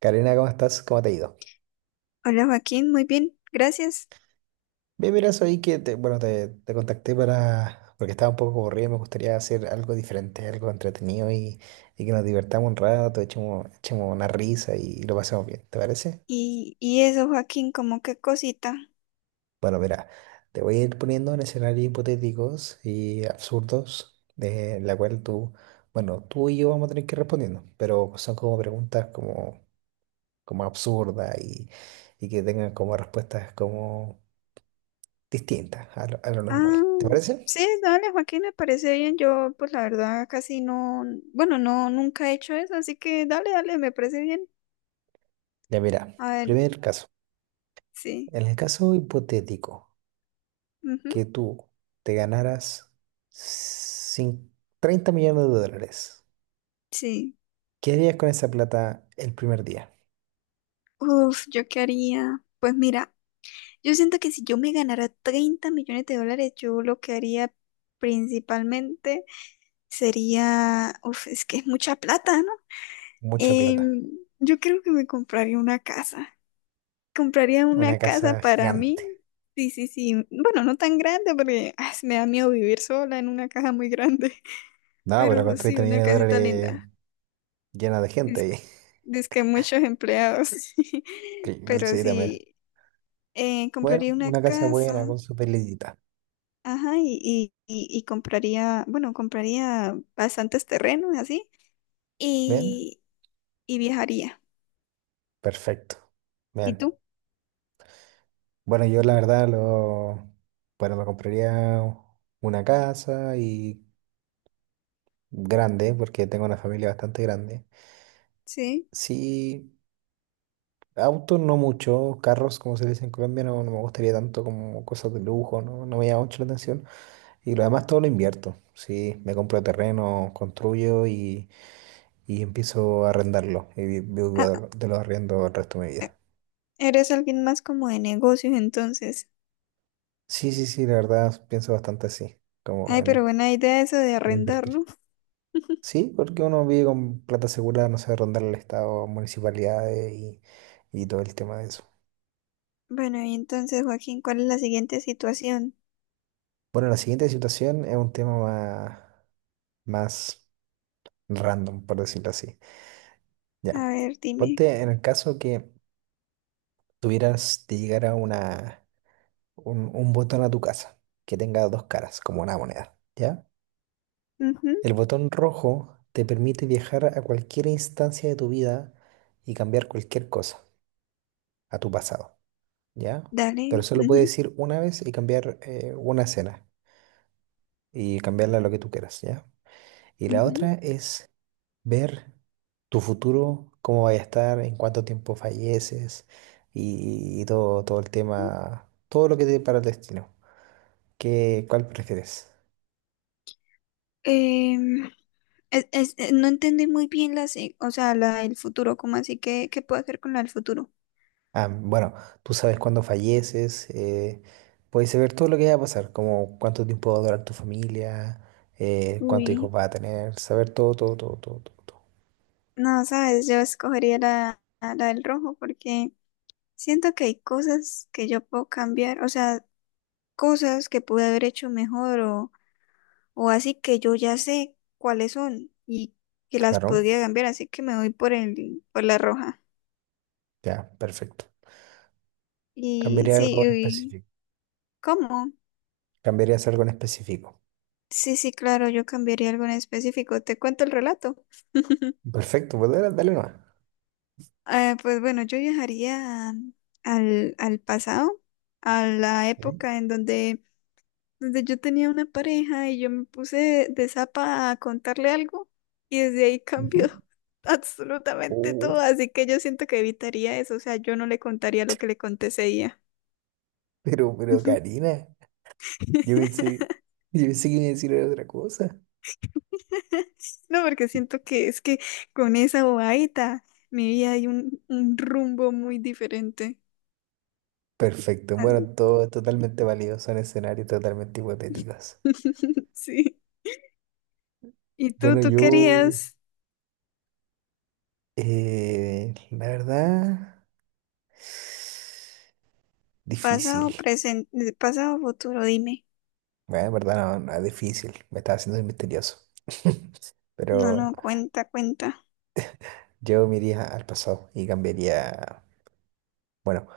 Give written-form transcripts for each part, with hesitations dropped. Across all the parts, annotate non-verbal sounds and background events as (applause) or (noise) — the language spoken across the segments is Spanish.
Karina, ¿cómo estás? ¿Cómo te ha ido? Hola Joaquín, muy bien, gracias. Bien, mira, bueno, te contacté porque estaba un poco aburrido y me gustaría hacer algo diferente, algo entretenido y, que nos divertamos un rato, echemos una risa y lo pasemos bien, ¿te parece? Y eso, Joaquín, como qué cosita. Bueno, mira, te voy a ir poniendo en escenarios hipotéticos y absurdos, de la cual bueno, tú y yo vamos a tener que ir respondiendo, pero son como preguntas como absurdas y, que tengan como respuestas como distintas a lo normal, Ah, ¿te parece? sí, dale, Joaquín, me parece bien. Yo, pues la verdad, casi no, bueno, no, nunca he hecho eso, así que dale, dale, me parece bien. Ya mira, A ver, primer caso. sí, En el caso hipotético ujú, que tú te ganaras cin- 30 millones de dólares, sí. ¿qué harías con esa plata el primer día? Uf, ¿yo qué haría? Pues mira, yo siento que si yo me ganara 30 millones de dólares, yo lo que haría principalmente sería, uf, es que es mucha plata, ¿no? Mucha plata. Em, yo creo que me compraría una casa. Compraría una Una casa casa para mí. gigante. Sí, sí, sí. Bueno, no tan grande porque ah, me da miedo vivir sola en una casa muy grande. (laughs) No, pero Pero con sí, 30 una millones de casita dólares linda. llena de gente Es, ahí. (laughs) es que muchos empleados. (laughs) Cl- Pero Sí, también. sí, Bueno, compraría una una casa buena casa. con su pelillita. Ajá, y compraría, bueno, compraría bastantes terrenos así. ¿Bien? Y, y viajaría. Perfecto. ¿Y Bien. tú? Bueno, yo la verdad lo... Bueno, me compraría una casa y grande, porque tengo una familia bastante grande. Sí. Sí, autos no mucho, carros, como se le dice en Colombia, no, no me gustaría tanto como cosas de lujo, no, no me llama mucho la atención. Y lo demás todo lo invierto, sí, me compro terreno, construyo y empiezo a arrendarlo y vivo Ah, de los arriendos el resto de mi vida. eres alguien más como de negocios entonces. Sí, sí, sí, la verdad pienso bastante así, como Ay, pero en, buena idea eso de en arrendar, invertir. ¿no? Sí, porque uno vive con plata segura, no sé, rondar el Estado, municipalidades y todo el tema de eso. Bueno, y entonces, Joaquín, ¿cuál es la siguiente situación? Bueno, la siguiente situación es un tema más random, por decirlo así. Ya, A ver, dime. ponte en el caso que tuvieras de llegar a un botón a tu casa que tenga dos caras, como una moneda, ¿ya? Ujú, El botón rojo te permite viajar a cualquier instancia de tu vida y cambiar cualquier cosa a tu pasado, ¿ya? dale. Pero solo Ujú, puedes ir una vez y cambiar una escena y cambiarla a lo que tú quieras, ¿ya? Y la ujú. otra es ver tu futuro, cómo vaya a estar, en cuánto tiempo falleces y todo, todo el tema, todo lo que te depara el destino. ¿Qué, cuál prefieres? Em, no entendí muy bien la, se- o sea, la del futuro, ¿cómo así? ¿Qué, qué puedo hacer con la del futuro? Ah, bueno, tú sabes cuándo falleces, puedes saber todo lo que va a pasar, como cuánto tiempo va a durar tu familia, cuántos Uy, hijos va a tener, saber todo, todo, todo, todo, todo, todo. no, sabes, yo escogería la, la del rojo porque siento que hay cosas que yo puedo cambiar, o sea, cosas que pude haber hecho mejor o así que yo ya sé cuáles son y que las Claro, podría cambiar, así que me voy por el, por la roja. ya, perfecto. Y Cambiaría sí, algo en uy, específico. ¿cómo? Cambiarías algo en específico. Sí, sí, claro, yo cambiaría algo en específico. Te cuento el relato. Perfecto, pues dale, dale nomás. Pues bueno, yo viajaría al, al pasado, a la época en donde, donde yo tenía una pareja y yo me puse de zapa a contarle algo y desde ahí cambió Ujú. (laughs) absolutamente Oh, todo. Así que yo siento que evitaría eso, o sea, yo no le contaría lo que le conté ese día. pero (laughs) Karina, yo pensé, yo pensé que me iba a decir otra cosa. (laughs) No, porque siento que es que con esa bobadita mi vida hay un rumbo muy diferente. Perfecto, bueno, Así. todo es totalmente válido, son escenarios totalmente hipotéticos. (laughs) Sí. ¿Y tú, Bueno, tú yo, querías la verdad, difícil. pasado, presente, pasado, futuro? Dime. Bueno, en verdad no, no es difícil, me estaba haciendo el misterioso. (laughs) No, Pero no, cuenta, cuenta. yo me iría al pasado y cambiaría, bueno,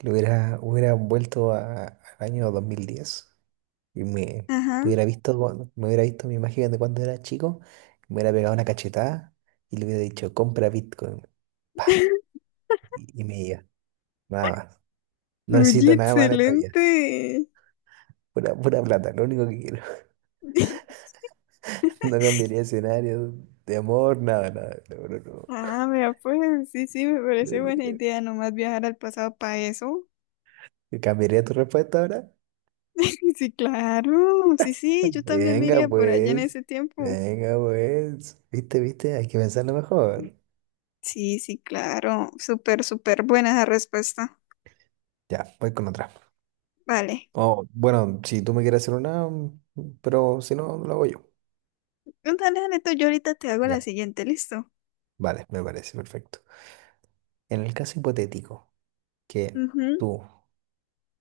lo hubiera vuelto al año 2010. Y Ajá. Me hubiera visto mi imagen de cuando era chico, me hubiera pegado una cachetada y le hubiera dicho, compra Bitcoin. Pa, (laughs) y, me iba, nada más. No Oye, necesito nada más en esta vida. excelente. Pura, pura plata, lo único que quiero. (laughs) (laughs) No cambiaría escenario de amor, nada, nada. No, no, no. Ah, vea, pues sí, sí, me parece buena Le- idea nomás viajar al pasado para eso. ¿Cambiaría tu respuesta ahora? (laughs) Sí, claro. Sí, sí, yo también me Venga, iría por allá en pues. ese tiempo. Venga, pues. ¿Viste, viste? Hay que pensarlo mejor. Sí, sí, claro. Súper, súper buena esa respuesta. Ya, voy con otra. Vale. Oh, bueno, si tú me quieres hacer una, pero si no, lo hago yo. Dale, dale tú. Yo ahorita te hago la Ya. siguiente, ¿listo? Vale, me parece perfecto. En el caso hipotético que Ujú, tú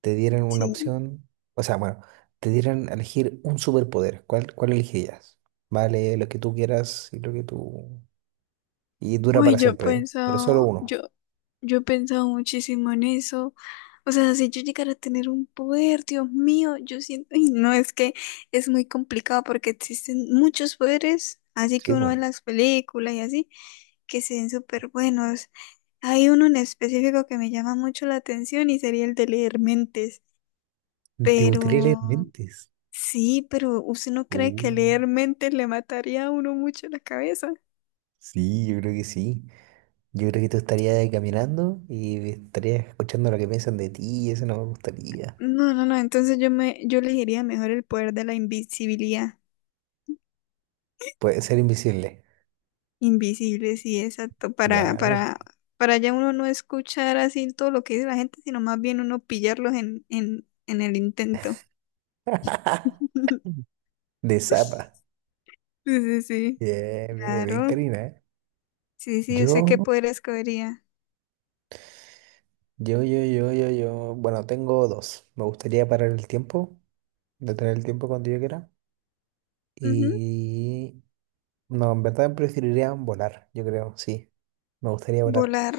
te dieran una sí. opción, o sea, bueno, te dieran a elegir un superpoder, ¿cuál elegirías? Vale, lo que tú quieras y lo que tú... Y dura Uy, para yo he siempre, ¿eh? Pero solo pensado, uno. yo he pensado muchísimo en eso. O sea, si yo llegara a tener un poder, Dios mío, yo siento, y no es que es muy complicado porque existen muchos poderes, así que Sí, uno pues. ve las películas y así, que se ven súper buenos. Hay uno en específico que me llama mucho la atención y sería el de leer mentes. ¿Te gustaría leer Pero mentes? sí, pero ¿usted no cree que Uh, leer mentes le mataría a uno mucho la cabeza? sí, yo creo que sí. Yo creo que tú estarías caminando y estarías escuchando lo que piensan de ti y eso no me gustaría. No, no, no, entonces yo me, yo elegiría mejor el poder de la invisibilidad. Puede ser invisible. Invisible, sí, exacto. Ya, perfecto. Para ya uno no escuchar así todo lo que dice la gente, sino más bien uno pillarlos en el intento. (laughs) De zapa. Sí, sí, sí. Bien, bien, bien, Claro. Karina, ¿eh? Sí, sí, yo Yo, sé qué poder escogería. Bueno, tengo dos. Me gustaría parar el tiempo, detener el tiempo cuando yo quiera. Ujú, Y no, en verdad preferiría volar, yo creo, sí. Me gustaría volar. volar.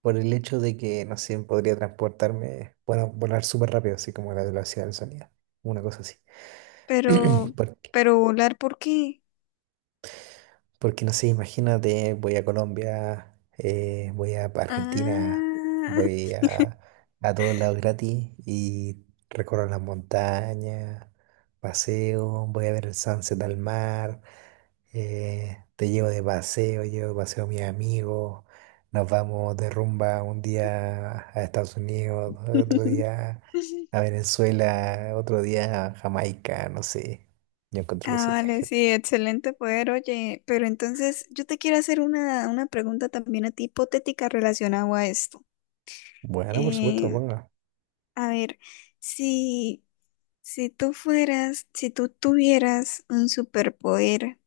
Por el hecho de que, no sé, podría transportarme, bueno, volar súper rápido, así como a la velocidad del sonido. Una cosa así. Pero, (clears throat) Porque pero volar, ¿por qué? Porque no sé, imagínate, voy a Colombia, voy a Argentina, Ah. voy a todos lados gratis y recorro las montañas, paseo, voy a ver el sunset al mar, te llevo de paseo a mis amigos, nos vamos de rumba un día a Estados Unidos, otro (laughs) día a Venezuela, otro día a Jamaica, no sé. Yo encuentro que Ah, sería vale, genial. sí, excelente poder, oye, pero entonces yo te quiero hacer una pregunta también a ti hipotética relacionada a esto. Bueno, por supuesto, Eh, ponga. a ver, si, si tú fueras, si tú tuvieras un superpoder,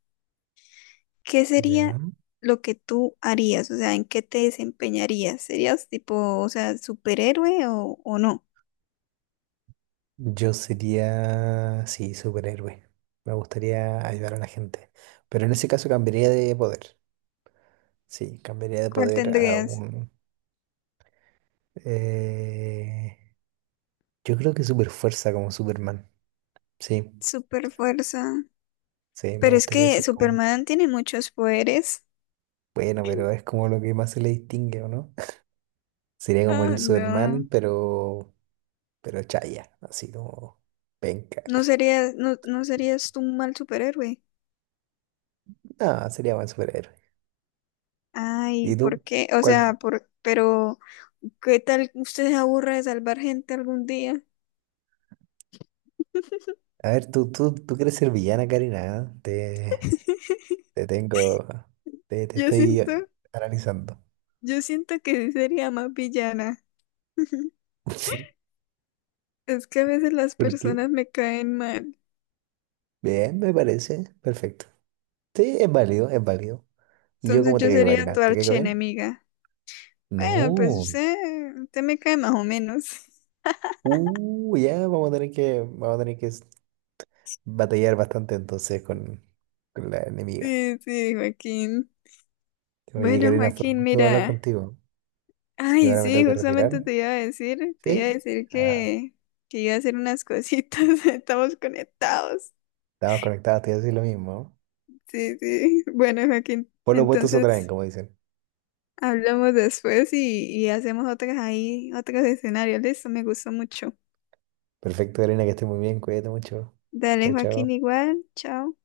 ¿qué sería Ya. lo que tú harías? O sea, ¿en qué te desempeñarías? ¿Serías tipo, o sea, superhéroe o no? Yo sería, sí, superhéroe. Me gustaría ayudar a la gente. Pero en ese caso cambiaría de poder. Sí, cambiaría de ¿Cuál poder a tendrías? un... eh, yo creo que super fuerza como Superman. Sí, ¿Super fuerza? sí, me Pero es gustaría que ser como... Superman tiene muchos poderes. Bueno, pero es como lo que más se le distingue, ¿o no? (laughs) Sería como Ah, el Superman, no. pero... Pero chaya, así como... Penca. No (laughs) serías, no, no serías tú un mal superhéroe. No, sería buen superhéroe. Ay, ¿Y tú? ¿por qué? O ¿Cuál? sea, por, pero ¿qué tal usted se aburra de salvar gente algún día? (laughs) A ver, tú quieres ser villana, Karina, ¿eh? Te tengo, te Yo estoy siento, analizando. yo siento que sí sería más villana. (laughs) Es que a veces las ¿Por qué? personas me caen mal. Bien, me parece. Perfecto. Sí, es válido, es válido. ¿Y yo Entonces cómo te yo caigo, sería Karina? tu ¿Te caigo bien? archienemiga. Bueno, pues No. usted, usted me cae más o menos. (laughs) Ya vamos a tener que, batallar bastante entonces con, la enemiga. Sí, sí, Joaquín. Oye, Bueno, Karina, fue un Joaquín, gusto hablar mira. contigo. Yo Ay, ahora me tengo sí, que justamente retirar. te iba a decir, te iba a ¿Sí? decir Ah, que iba a hacer unas cositas, (laughs) estamos conectados. estamos conectados, te iba a decir lo mismo. Sí, sí. Bueno, Joaquín, Por lo opuestos se atraen, entonces como dicen. hablamos después y hacemos otras ahí, otros escenarios. Listo, me gustó mucho. Perfecto, Karina, que estés muy bien. Cuídate mucho. Dale, Chao, Joaquín, chao. igual, chao.